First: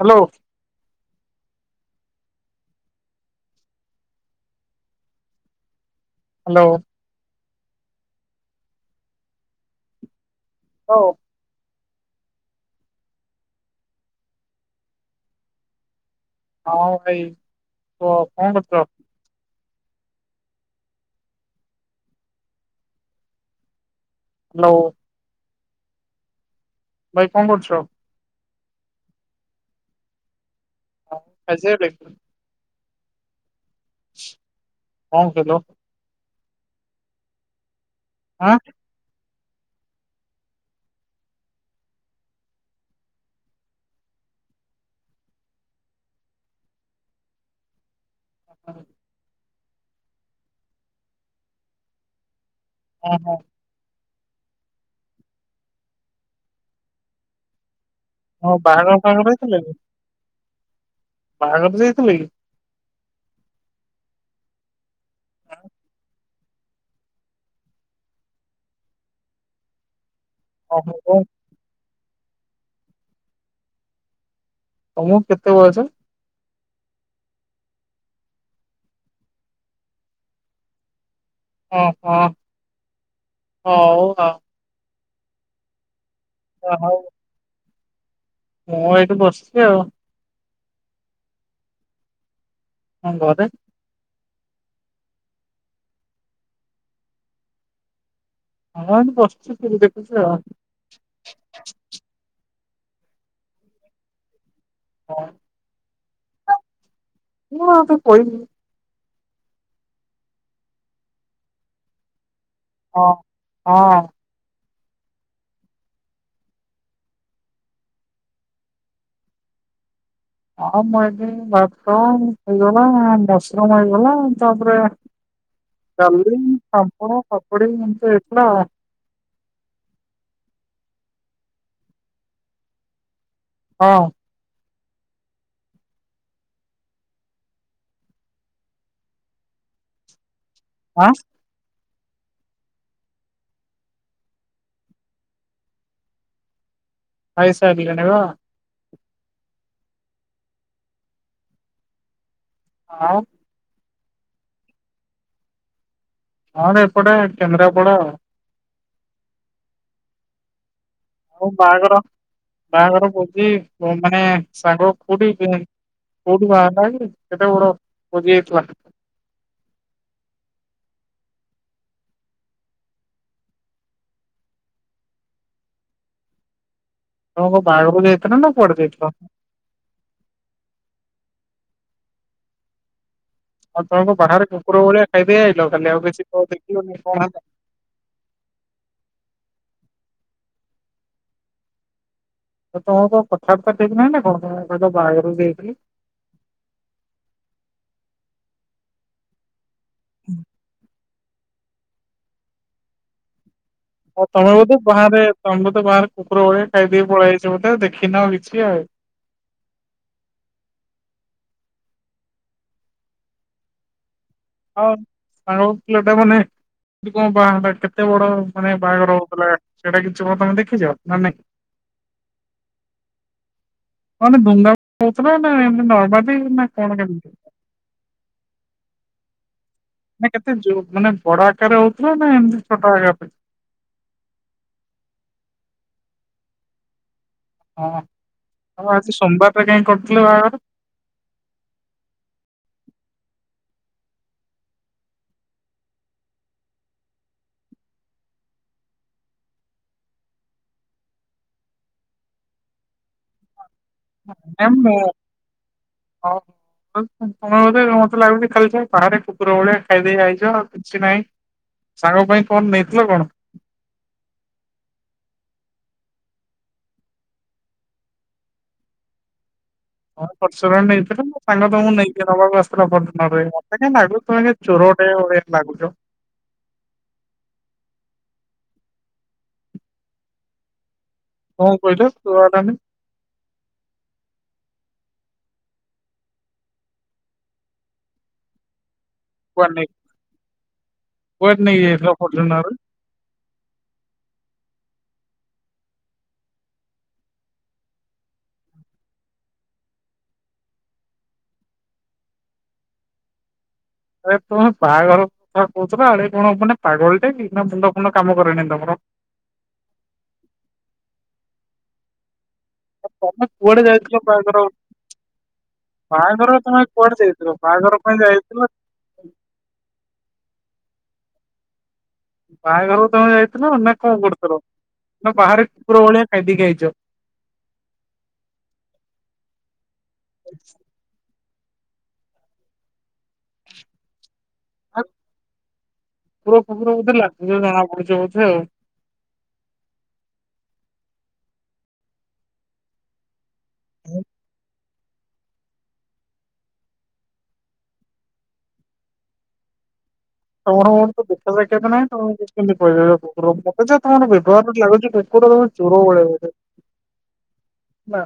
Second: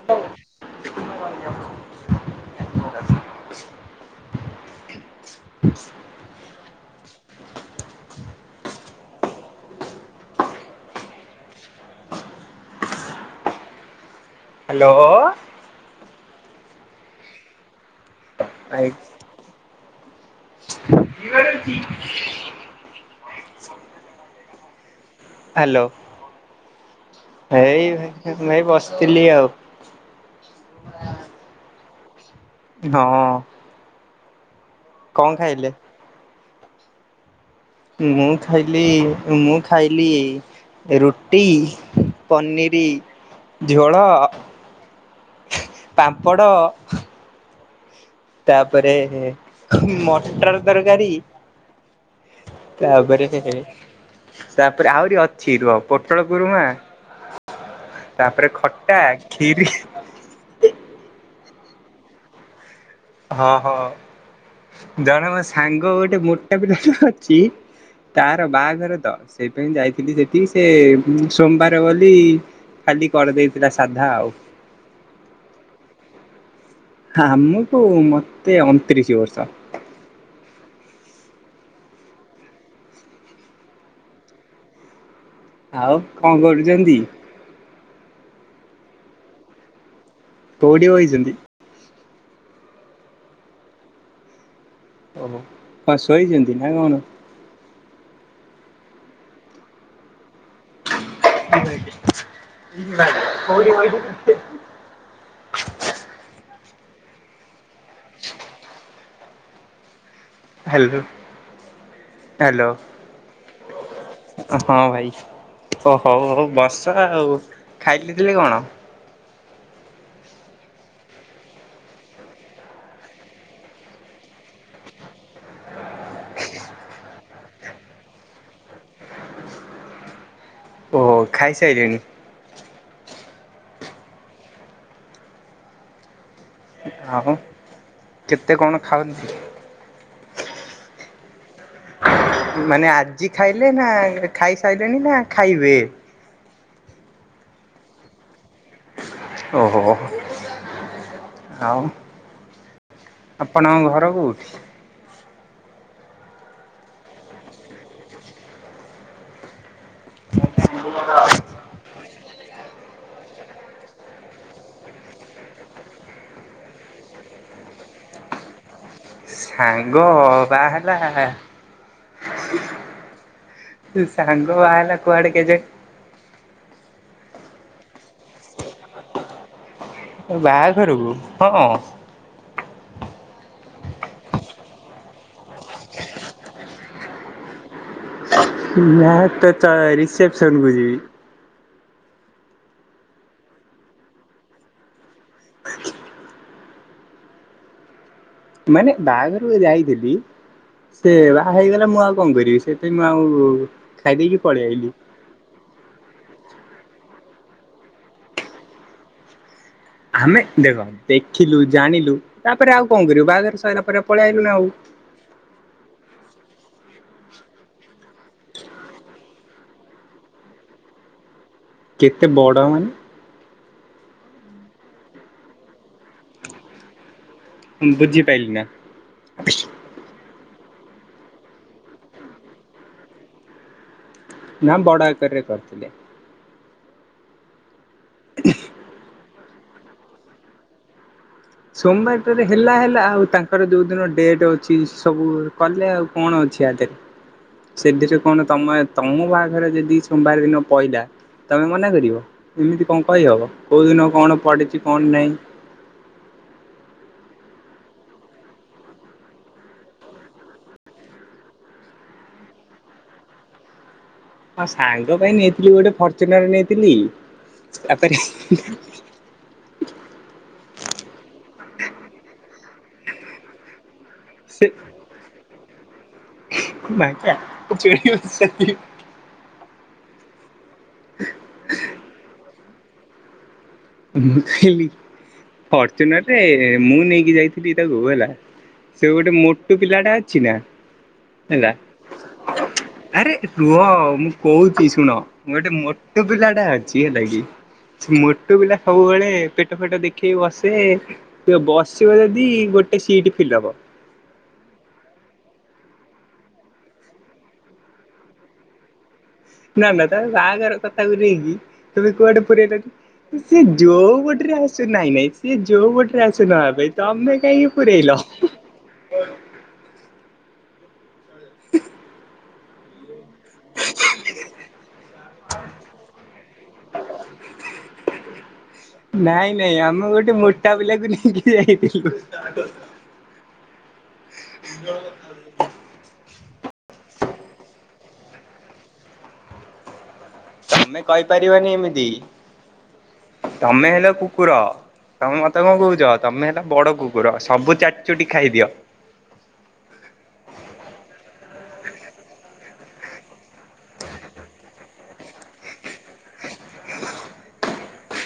Hello. ନ ଏହାପରନ୍ତି [inaudible] hello. [inaudible] ଲୋ hello. ହଁ ଭାଇ କୁହ କଣ ଭାଇ କରୁଥିଲ? [inaudible] ହ୍ୟାଲୋ। ହ୍ୟାଲୋ ଭାଇ କଣ କରୁଛ? ଏଇଁ ଏଇ ବସିଥିଲି ଆଉ। ହଁ ଖାଇଶାରିଲେ? ହଁ। [inaudible] କଣ ଖାଇଲେ? ମୁଁ ଆଁ ଖାଇଲି ମୁଁ ଖାଇଲି ରୁଟି ପନିରି ଝୋଳ ପାମ୍ପଡ଼ ତାପରେ ମଟର ତରକାରୀ। ତା ଓହୋ ପରେ ହଁ ତାପରେ ଆହୁରି ଅଛି ରୁହ ପୋଟଳ କୁରୁମା ତାପରେ ହଁ ବାହାଘର ଖଟା ଫାହାଘର ହେଇଥିଲା ଖିରି କି ବାହାଘର ଯାଇଥିଲେ କି? ହଁ ହଁ ଜଣେ ମୋ ସାଙ୍ଗ ଗୋଟେମୋ ମୋଟା ପିଲା ଟେ ଅଛି ତାର ବାହାଘର ତ ସେଇପାଇଁ ଯାଇଥିଲି ସେଠି ସେ ଓହୋ କଣ ସୋମବାର ବୋଲି ଖାଲି କରିଦେଇଥିଲା ସାଧା ଆଉ। ତମକୁ କେତେ ବୟସ? ଆମକୁ ମୋତେ ଅଣତିରିଶ ବର୍ଷ। ଅହଁ ହଉ ଆଉ ଆଉ କଣ ଯା ହଉ କରୁଛନ୍ତି? ମୁଁ ଏଇଠି ବସିଛି ଆଉ। କୋଉଠିବଇଛନ୍ତି? ଆମ୍ ଘରେ। ଓହ କଣ ଶୋଇଛନ୍ତି ନା କଣ? ହଁ ଏମିତି ବସିଚୁ ଟିଭି ଦେଖୁଚି ଆଉ। [inaudible] ହଁ। [inaudible] Hello hello. ହଁ ହଁ। ହଁ ଭାଇ ଓ ହଉ ହଉ ବସ ଆଉ ଖାଇ ଲି ଥିଲେ କଣ? ଅ ମୁଁ ଏଠି ଭାତ ଝୁଲଣ ମସରୁମ୍ ହେଇଥିଲା ତା ପରେ ଡାଲି ପାମ୍ପଡ କାକୁଡି ଏମିତି ହେଇଥିଲାଆଉ। ଓହ ଖାଇସାରିଲେଣି? ହଁ। ଆଉ କେତେ କଣ ଖାଅନ୍ତି? ଆଁ। ମାନେ ଆଜି ଖାଇଲେ ନା ଖାଇସାଇଲେଣି ନା ଖାଇବେ? ଖାଇସାରିଲିଣି ବା। ଅହୋ। ଆଉ ଆଉ ଆପଣଙ୍କ ଘର କୁଉଠି? ଆମର ଏପଟେ କେନ୍ଦ୍ରାପଡାଆଉ। ଆଉ ବାହାଘର ବାହାଘର ଭୋଜି ମାନେ ସାଙ୍ଗ କୋଉଠୀ କୋଉଠି ବାହା ହେଲା କି ଏତେ ବଡ଼ ଭୋଜିହେଇଥିଲା। ସାଙ୍ଗ ବାହା ହେଲା ସେ ସାଙ୍ଗ ବାହା ହେଲାକୁଆଡେ କେଜା ତମେ କଣ ବାହାଘରକୁ ଯାଇଥିଲ ନା କୁଆଡେ ଯାଇଥିଲ? ବାହାଘରକୁ ହଁ। ଆଉ ତମେ କଣ ବାହାରେ କୁକୁର ଭଳିଆ ଖାଇଦେଇ ଆଇଲ ଖାଲି ଆଉ କିଛି କ ଦେଖିଲନି କଣ ହେଲା? ନା ତ ଚାରି ରିସେପସନ୍‌ କୁଯିବି। ଏ ତମର କଣ କଥାବାର୍ତ୍ତା ଠିକ୍ ନାହିଁ ନା କଣ ତମେ ବା କହିଲ ବାହାଘରକୁ ଯାଇଥିଲି। ମାନେ ବାହାଘରକୁ ଯାଇଥିଲି। ସେ ବାହା ହେଇଗଲା ମୁଁ ଆଉ କଣ କରିବି ସେଠି ମୁଁ ଆଉ ଖାଇଦେଇକି ତମେ ପଳେଇ ବୋଧେ ଆଇଲି ବାହାରେ ତମେ ବୋଧ ବାହାରେ କୁକୁର ଭଳିଆ ଖାଇଦେଇ ପଳିଆଇଚ ଦେଖିନ କିଛି ଆଉ। ଆମେ ଦେଖ ଦେଖିଲୁ ଜାଣିଲୁ ତାପରେ ଆଉ କଣ କରିବୁ ବାହାଘର ସରିଲା ପରେ ପଳେଇ ଆଇଲୁ ନା ଆଉ। ସାଙ୍ଗ ପିଲାଟା ମାନେ କେମିତି କଣ ବାହାହେଲା କେତେ ବଡ ମାନେ ବାହାଘର ହଉଥିଲା। ସେଟା କିଛି [inaudible] ତୋମେ ଦେଖିଛ ନା ନାଇଁ? କେତେ ବଡ ମାନେ ମାନେ ଧୁମ଼ ଧାମରେ ହଉଥିଲା ନା ଏମତି ନର୍ମାଲିନା କଣ କେମିତି? ବୁଝିପାଇଲିିନା। ମାନେ କେତେ ଯୋ ମାନେ ବଡ ଆକାରରେ ହଉଥିଲା ନା ଏମିତି ଛୋଟ ଆକାରରେ? ନା ବଡ ଆକାରରେ କରିଥିଲେ। ହଁ ହଁ ଆଜି ସୋମବାରଟରେ କାହିଁ କରିଥିଲେ ବାହାଘର? ସୋମବାରଟାରେ ହେଲା ହେଲା ଆଉ ତାଙ୍କର ଯୋଉ ଦିନ ଡେଟ ଅଛି ସବୁ କଲେ ଆଉ। କଣଅଛି ଆ ଦେହରେ। ସେଥିରେ କଣ ତମେ ତମ ବାହାଘରେ ଯଦି ସୋମବାର ଦିନ ପହିଲା। ତମେ ମନା କରିବ ଏମିତି କଣ କହିହବ କୋଉ ଦିନ କଣ ପଡିଛି କଣ ନାହିଁ। ହ ତ-ତମେ ବୋଧେ ମତେ ଲାଗୁଛି ଖାଲି ଯା ଖରାରେ କୁକୁର ଭଳିଆ ଖାଇଦେଇ ଆଇଚ। କିଛି ନାହିଁ ସାଙ୍ଗ ପାଇଁ କଣନେଇଥିଲ କଣ? ହଁ ସାଙ୍ଗ ପାଇଁ ନେଇଥିଲି ଗୋଟେ ଫର୍ଚୁନର ନେଇଥିଲି ତାପରେ ହଁ ପର୍ଚୁର ନେଇଥିଲ ନା ସାଙ୍ଗ ତମକୁ ନେଇକି ନବାକୁ ଆସିଥିଲା ପର୍ଚୁନରେ ମତେ କାଇଁ ଲାଗୁଚି ତମେ ସେ ଚୋର ସେଇଭଳି ଲାଗୁଚ। [unintelligible] କଣ କହିଲ ସୁଭାଗଲାନି? ମୁଁ କହିଲି ଫର୍ଚୁନରରେ ମୁଁ ନେଇକି ଯାଇଥିଲି ତାକୁ ହେଲା। ସେ ଗୋଟେ କୁଆଡେ ମୋଟୁ ନେଇକି ପିଲାଟା ଅଛି ନା? କୁଆଡେ ହେଲା ନେଇଯାଇଥିଲା ଫର୍ଚୁନ ରେ? ଆରେ ରୁହ ମୁଁ କହୁଛି ଶୁଣ ଗୋଟେ ମୋଟୁ ପିଲା ଟା ଅଛି ହେଲାକି। ମୋଟୁ ପିଲା ସବୁବେଳେ ପେଟ ଫେଟ ଦେଖେଇ ବସେ। ସେ ବସିବ ଯଦି ଗୋଟେ ସିଟ ଫିଲପ। ଆରେ ତୁମେ ବାହାଘର କଥା କହୁଥିଲ ଆଡେ କଣ ମାନେ ପାଗଳ ଟାକି ନା ମୁଣ୍ଡ ଫୁଣ୍ଡ କାମ କରେନି ତମର। ନା ନା ତମେ ବାହାଘର କଥାକୁ ନେଇକି ତୁମେ କୁଆଡେ ପୁରେଇଲ। ତମେ ସିଏ କୁଆଡେ ଯୋଉ ଯାଇଥିଲ ବାଟରେ ବାହାଘର ଆସୁ ନାଇଁ ନାଇଁ ସିଏ ଯୋଉ ଭଟରେ ଆସୁ ବାହାଘର ନବା ପାଇଁ। କୁଆଡେ ତମେ ଯାଇଥିଲ କାହିଁକି ବାହାଘର ପାଇଁ ପୁରାଇଲ। ଯାଇଥିଲ [unintelligible] ବାହାଘରକୁ ତମେ ଯାଇଥିଲ ନା କଣ କରୁଥିଲ ନା ବାହାରେ କୁକୁର ଭଳିଆ ଖାଇଦେଇ କି ଆାଇଚ? ନାଇଁ ନାଇଁ ଆମେ ଗୋଟେ ମୋଟା ପିଲାକୁ ନେଇକି ଯାଇଥିଲୁ। କୁକୁର ପୁକୁର ବୋଧେ ଲାଗୁଛ ଜଣା ପଡୁଚ ବୋଧେ ଆଉ। ତମେ କହିପାରିବନି ଏମିତି ତମେ ହେଲ କୁକୁର। ତମେ ମତେ କଣ କହୁଛ ତମେ ହେଲ ବଡ଼ କୁକୁର ସବୁ ଚାଟି ଚୁଟି ଖାଇଦିଅ। ତମର ମେରତ ଦେଖା ସାକ୍ଷାତ ନାହିଁ, ତମ କେମିତି କହି ପାରିବ କୁକୁର ମତେ ଯେ ତମର ବ୍ୟବହାର ଲାଗୁଛି ଚୋର ବଳିଆ ବୋଧେ ନା।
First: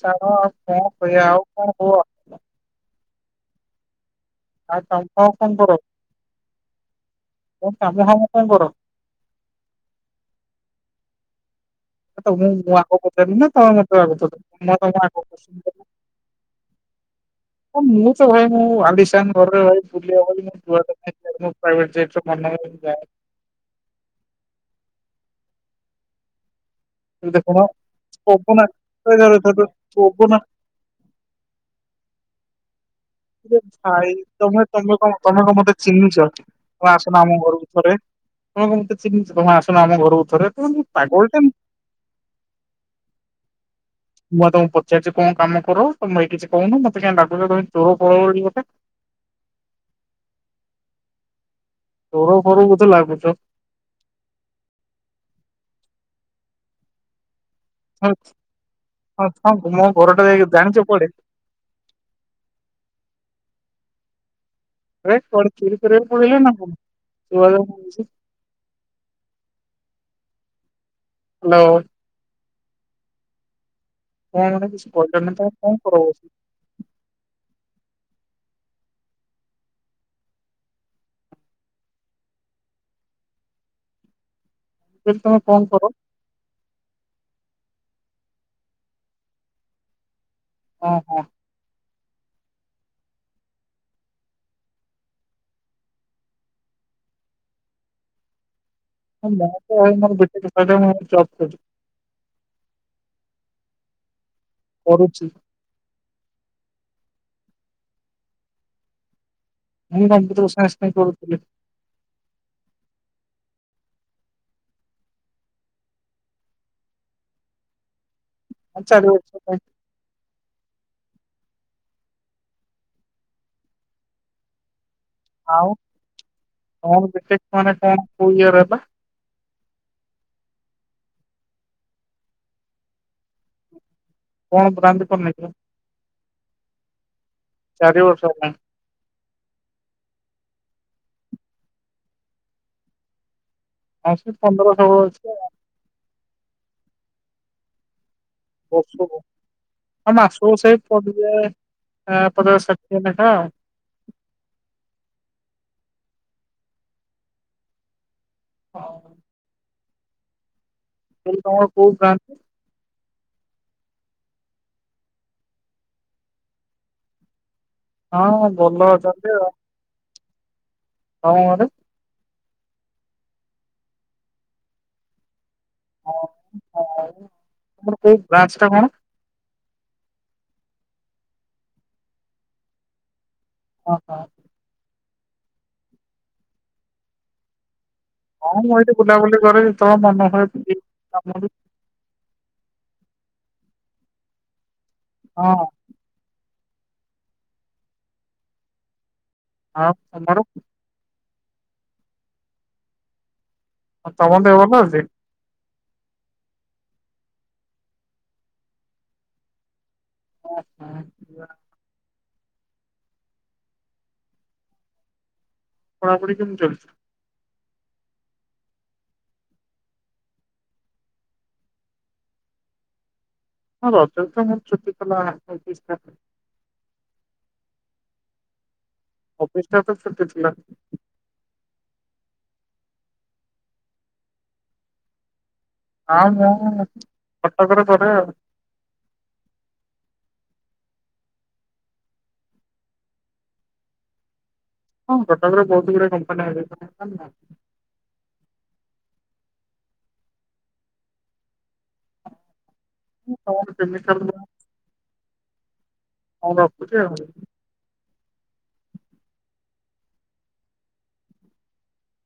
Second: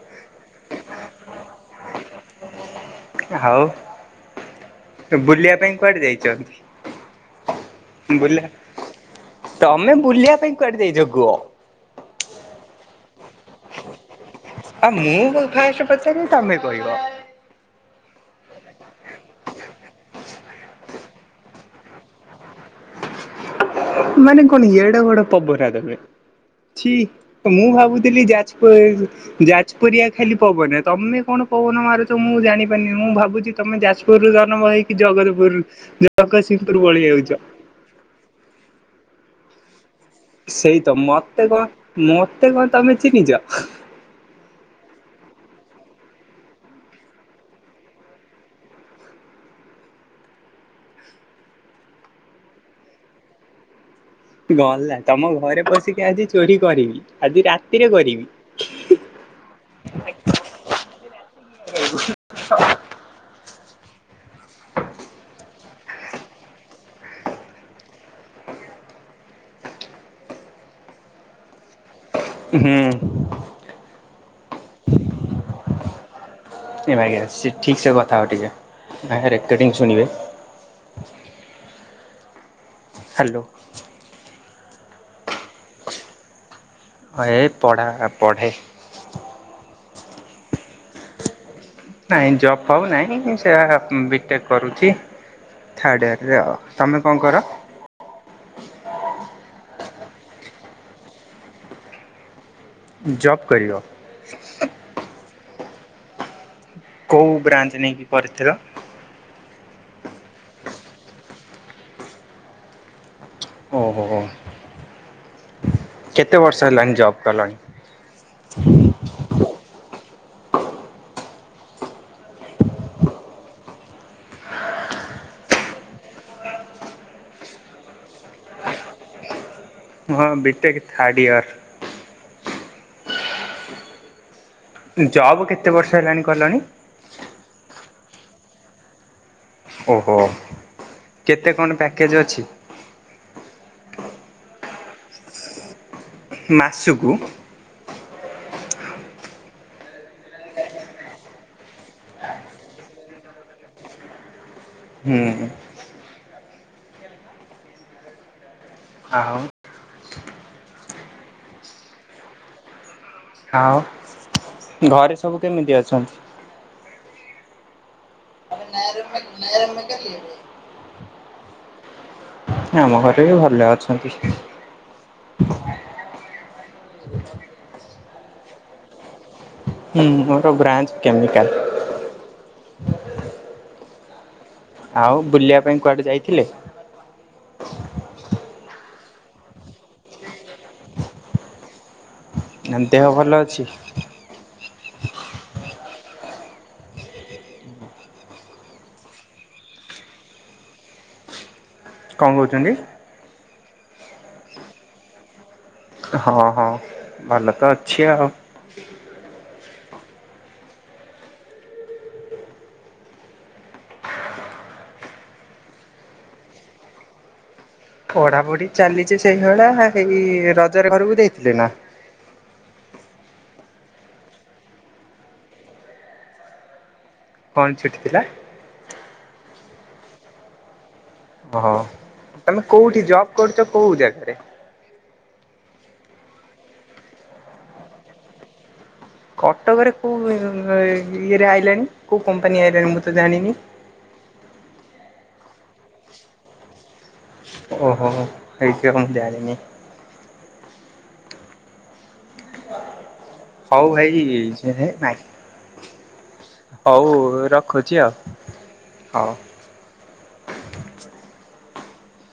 ଛାଡ ଆଉ କଣ କହିବା ଆଉ କଣ କୁହ। ଆଉ। ଆଉ ତମ ଆଉ କଣ ବୁଲିବା ପାଇଁ କର କୁଆଡେ ତମ କାମ ଯାଇଛନ୍ତି ଫାମ କଣ ବୁଲା। କର? ତମେ ବୁଲିବା ପାଇଁ କୁଆଡେ ଯାଇଛ କୁହ? ତମେ ମୁଁ ଆଗ ପଟେ ନୁହେଁ [unintelligible] ଆଉ ମୁଁ ଫାଷ୍ଟ ପଚାରିବି ତମେ କହିବ। ମୁଁ ତ ଭାଇ ମୁଁ ଆାଲିସାନ ଘରରେ ରହେ ବୁଲି ହବ ନି। [unintelligible] ପ୍ରାଇଭିଟ ଜେଟ୍ [unintelligible] ମନେ କଣ ଏଡ଼ ଵଡ଼ ପବନା ତମେ? ଛି କିନ୍ତୁ ଦେଖୁନ ମୁଁ ଭାବୁଥିଲି ପବନ ଯାଜପୁଏ ଯାଜପୁରିଆ ଆସୁଛି ପବନ ଖାଲି ପବନା ତମେ କଣ? ପବନା ମାରୁଛ ମୁଁ ଜାଣିପାରିନି ମୁଁ ଭାବ୍ ଭାଇ ତମେ ତମେ କଣ ତମେ କଣ ମତେ ଚିହ୍ନିଛ ଜଗତସିଂହପୁର ତମେ ଭଳି ଆସୁନ ହେଉଛ। ଆମ ଘରକୁ ଥରେ। ତଣ କଣ ଚିିହିଁଛ ତମେ ଆସୁନ ଆମ ଘରକୁଥରେ ତ ପାଗଳ ଟା ନା କଣ? ମୋତେ କଣ ତମେ ଚିହ୍ନିଛ? ମୁଁ ଆ ତମକୁ ପଚାରିଛି କଣ କାମ କର ତ ମୁଇଁ କିଛି କହୁନୁ ମତେ କାଁ ଲାଗୁଛ ତ ଚୋର ଫଳ ଗୋଟେ ଚୋର ଫୋର ବୋଧେ ଲାଗୁଛ? ଗଲା ତମ ଘରେ ପସିକି ଆଜି ଚୋରି କରିବି ଆଜି ରାତିରେ କରିବି? ହଁ ହଁ ମୋ ଘରଟା ଯାଇକି ଜାଣିଛ କୁଆଡେ? ହ ଆରେ କୁଆଡେ ଚୋରି କରିବାକୁ ପଳେଇଲନା କଣ ଶୁଭାଯାଉନି କିଛି? ହ୍ୟାଲୋ। ହୁଁ। କଣ ମାନେ କିଛି କହିଲନି ନା ତମେ କଣ କର ବୋଲି? ଏ! ! ! ! ! ! ! ! ! ! ଠିକ୍ ସେ କଥା ହ ଟିକେ ଆ ରେକର୍ଟିଙ୍ଗ ଶୁଣିବେ। ହ୍ୟାଲୋ। ଦିଦି ତୁମେ କଣ କର? ଏଇ ପଢା ପଢ଼େ। ହଁ ହଁ। ନାଇଁ ଜବ୍ ଫବ୍ ନାହିଁ ମୁ ସେ ବିଟେକ୍ କରୁଛି। ଥାର୍ଡ଼ ଇଅରରେ ତମେ କ ଣ କର? ହଁ ବା ମୋର ଗୋଟେ କ ମୁ ଜବ୍ କରଛି। ଜବ୍ କରିବ। କରୁଛି। କୋଉ ବ୍ରାଞ୍ଚ୍ ନେଇକି ପଢିଥିଲ? ମୁଁ କମ୍ପ୍ୟୁଟର ସାଇଁନ୍ସ ପାଇଁ କରୁଥିଲି। ଓ ହୋ ହୋ। କେତେ ବର୍ଷ ହେଲାଣି ଜବ୍ କଲଣି? ୁ ଆଉ କଣ ବିଟେକ୍ ମାନେ କଣ କୋଉ ଇୟର ହେଲା? ମୋର ବିଟେକ ଥାର୍ଡ଼ ଇୟର୍। କଣ ବ୍ରାଞ୍ଚ ଜବ୍ କରିନେଇଥିଲ? କେତେ ବର୍ଷ ହେଲାଣି କଲଣି? ଚାରି ବର୍ଷ ହେଲା। ଓହୋ କେତେ କଣ ପ୍ୟାକେଜ ଅଛି? ଅଛି ପନ୍ଦର ଷୋହଳ ଅଛି ଆଉ ମାସୁକୁ। ବର୍ଷକୁ ଆଉ ମାସକୁ ସେଇ ପଡ଼ିଯାଏ ପଚାଶ ଷାଠିଏ ଲେଖା ଆଉ ହୁଁଁ। ହଁ। ଆଉ ସେ ତମର କୋଉ କାଷ୍ଟ? ଆଉ ଘରେ ସବୁ କେମିତି ଅଛନ୍ତି? ହଁ ଭଲ ଅଛନ୍ତି। ନାଇରେ ମେକାନିକ୍। ହଁ ତମ ଘରେ। ଆମ ଘରେ ବି ଭଲ ଅଛନ୍ତି। ଆଉ ଆଉ ତମର କୋଉ କ୍ଲାସଟା କଣ? ହୁଁ ମୋର ବ୍ରାଞ୍ଚ କେମିକାଲ। ଅହ। ଆଉ ବୁଲିଆ ପାଇଁ କୁଆଡେ ଯାଇଥିଲେ? ହଁ ମୁଁ ଏଇଠି ବୁଲାବୁଲି କରେ ଯେତେବେଳେ ମନ ହୁଏ କାମ ଆଁ ଦେହ ଭଲ ଅଛି। ହଁ। ଆଉ ତମର? କଣ କହୁଚନ୍ତି? ଆଉ ତମ ଦେହ ଭଲଅଚି। ହଁ ହଁ ଭଲ ତ ଅଛି ଆଉ। [unintelligible] ପଢାପୁଢି କେମିତି ଚାଲିଚି? ପଢାପଢି ଚାଲିଚି ସେଇଭଳିଆ। ଏଇ ରଜରେ ଘରକୁ ଯାଇଥିଲେ ନା? ହଁ ରଜରେ ତ ମୋର ଛୁଟିଥଲା। ଆ ଇ ଟି ଷ୍ଟାପରେ। କଣ ଛୁଟି ଥିଲା? ଅଫିସ୍ ଷ୍ଟାପ୍ ରେ ଛୁଟି ଥିଲା। ଓହୋ ତମେ କୋଉଠି ଜବ୍‌ କରୁଚ କୋଉ ଜାଗାରେ? ଆ ମୁଁ କଟକରେ କରେ ଆଉ। କଟକରେ କୋଉ ଇଏରେ ଆଇଲାଣି। କୋଉ କମ୍ପାନୀ ଆଇଲାଣି ମୁଁ ତ ଜାଣିନି? ହଁ କଟକରେ ବହୁତ ଗୁଡାଏ କମ୍ପାନୀ ଆଇଲେଣି। [unintelligible] ଓହୋ ହେଇଥିବ ମୁଁ ଜାଣିିନି। [inaudible] ସବୁ ଖାଇ କେମିକାଲ ହେଇ ମୁଁ ଯାଇଛି ହେ ନାଇଁ। ରଖୁଛି ହୋଉ ଆଉ। ରଖୁଚି ଆଉ ହୋଉ।